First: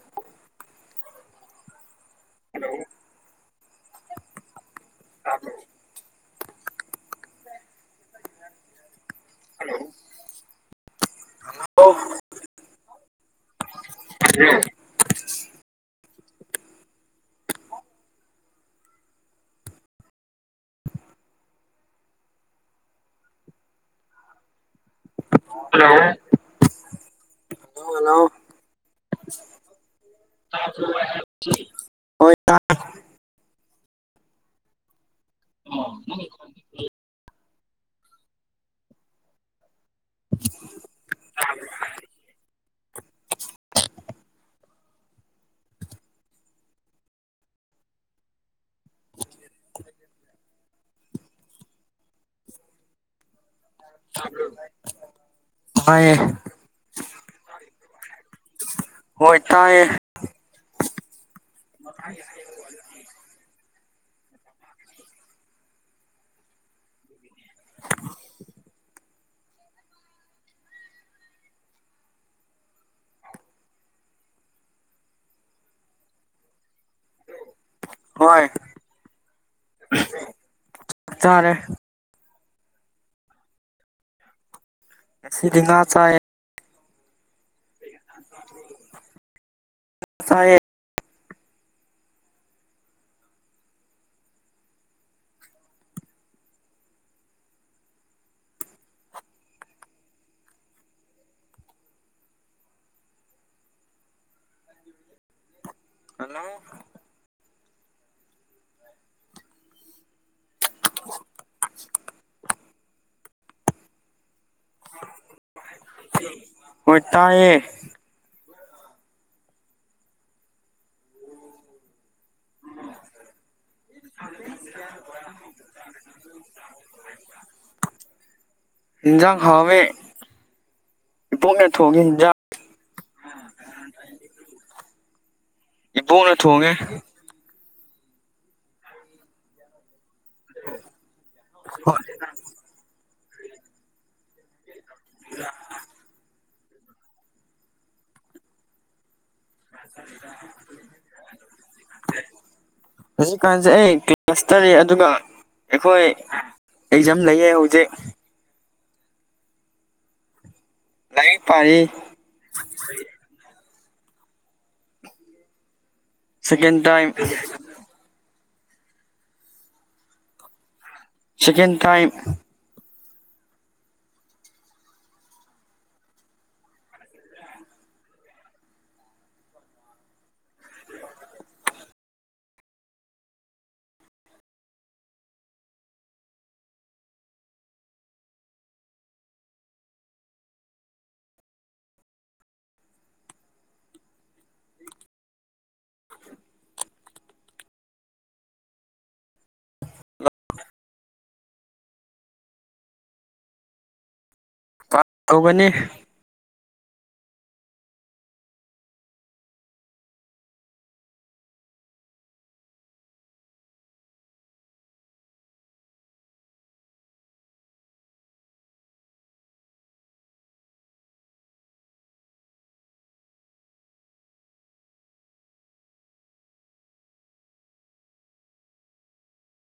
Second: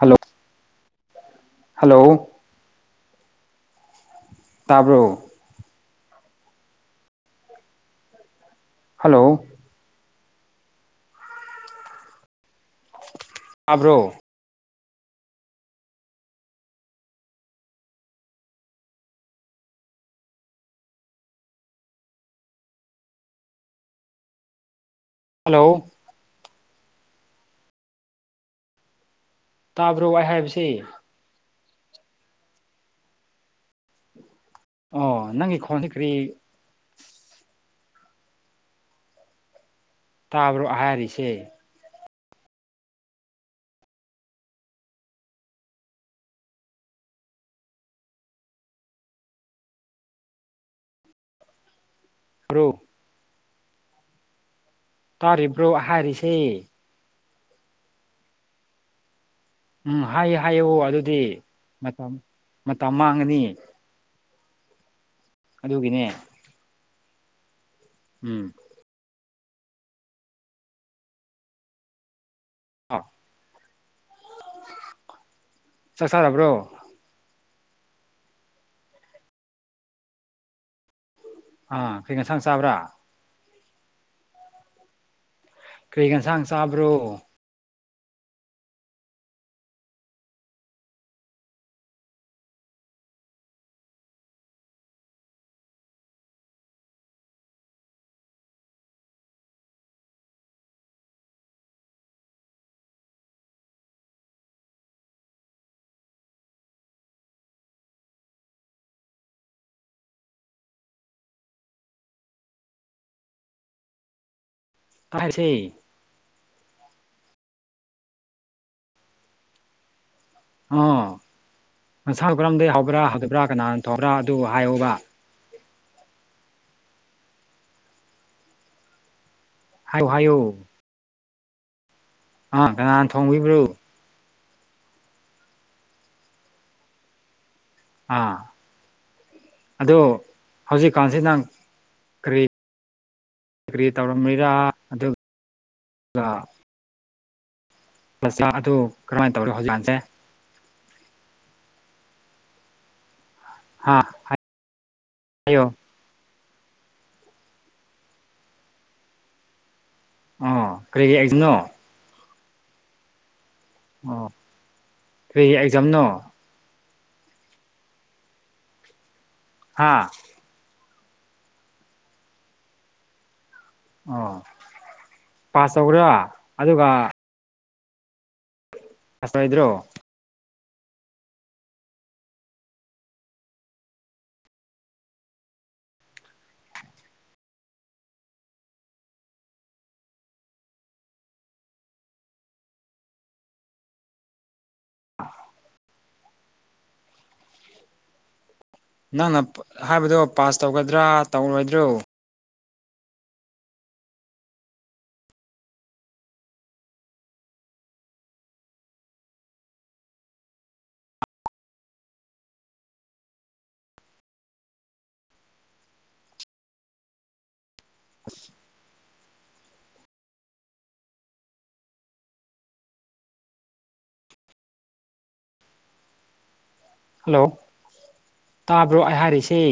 hello hello [inaudible] ꯇꯥꯕ꯭ꯔꯣ hello ꯍꯧ ꯑꯥꯕ꯭ꯔꯣ ꯍꯜꯂꯣ ꯍꯜꯂꯣ ꯇꯥꯕ꯭ꯔꯣ ꯋꯥꯏ ꯍꯥꯏꯕꯁꯦ ꯍꯣꯏ ꯑꯣ ꯅꯪꯒꯤ ꯈꯣꯟꯁꯤ ꯀꯔꯤ ꯇꯥꯕ꯭ꯔꯣ ꯍꯥꯏꯔꯤꯁꯦ ꯭ꯔꯣ ꯊ ꯇꯥꯔꯤꯕ꯭ꯔꯣ ꯍꯥꯏꯔꯤꯁꯦ ꯍꯣꯏ ꯇꯥꯏꯌꯦ ꯎꯝ ꯍꯥꯏꯌꯦ ꯍꯥꯏꯌꯦ ꯑꯣ ꯑꯗꯨꯗꯤ ꯃꯇꯝ ꯃꯇꯝ ꯃꯥꯡꯉꯅꯤ ꯑꯗꯨꯒꯤꯅꯦ ꯎꯝ ꯑꯥ ꯆꯥꯛ ꯆꯥꯔꯕ꯭ꯔꯣ ꯍꯣꯏ ꯆꯥꯛꯇꯥꯔꯦ ꯥꯡ ꯆꯥꯕ꯭ꯔꯥ ꯀꯁꯤ ꯅꯥ ꯆꯦ ꯀ꯭ꯔꯣ ꯥ ꯍꯜꯂꯣ ꯇꯁ ꯑꯣꯏ ꯇꯌꯦ ꯑ ꯅꯁꯥ ꯀꯔꯝꯗꯒꯤꯩ ꯍꯧꯕ꯭ꯔꯥ ꯍꯧꯗꯕ꯭ꯔꯥ ꯀꯅꯥꯅ ꯇꯧꯕ꯭ꯔꯥ ꯑꯗꯨ ꯍꯥꯏꯌꯕ ꯏꯟꯖ ꯍꯥꯏꯌꯣ ꯍꯥꯏꯌꯣ ꯄꯣꯛꯅ ꯊꯒꯦ ꯀꯅꯥꯅ ꯊꯣꯡꯕꯤꯕ꯭ꯔꯣ ꯏꯕꯅ ꯇꯉ ꯑꯥ ꯑ ꯍꯧꯖꯤꯛꯀꯥꯟꯁꯤ ꯅꯪ [unintelligible] ꯀꯔꯤ ꯀꯔꯤ ꯇꯧꯔꯝꯃꯤꯔꯥ ꯑꯗꯨꯒ ꯑꯗꯨ ꯀꯔꯍꯥꯏꯅ ꯇꯧꯔꯤꯣ ꯍꯧꯖꯤꯛꯥꯟꯁꯦ ꯍꯧꯖꯤꯛꯀꯥꯟꯁꯦ ꯑꯩ ꯍꯥ ꯀ꯭ꯂꯥꯁꯇꯔꯤ ꯑꯗꯨꯒ ꯍꯥꯏꯌꯣ ꯑꯩꯈꯣꯏ ꯑꯩꯖ ꯂꯩꯌꯦ ꯍꯧꯖꯤꯛ ꯑ ꯂ ꯄꯔ ꯑꯣ ꯀ ꯑꯦꯛꯖꯥꯝꯅꯣ ꯁꯀꯦꯟ ꯇꯥꯏꯝ ꯍꯥꯥ ꯁꯀꯦꯟ ꯇꯥꯏꯝ ꯑꯣ ꯄꯥꯁ ꯇꯧꯈ꯭ꯔꯥ ꯑꯗꯨꯒ ꯀꯁ ꯍꯥꯏ꯭ꯔꯣ ꯑ ꯅꯪꯅ ꯍꯥꯏꯕꯗꯣ ꯄꯥꯁ ꯇꯧꯒꯗ꯭ꯔꯥ ꯇꯧꯔꯣꯏꯗ꯭ꯔꯣ ꯇꯧꯒꯅꯤ ꯍꯜꯂꯣ ꯇꯥꯕ꯭ꯔꯣ ꯑꯩ ꯍꯥꯏꯔꯤꯁꯤ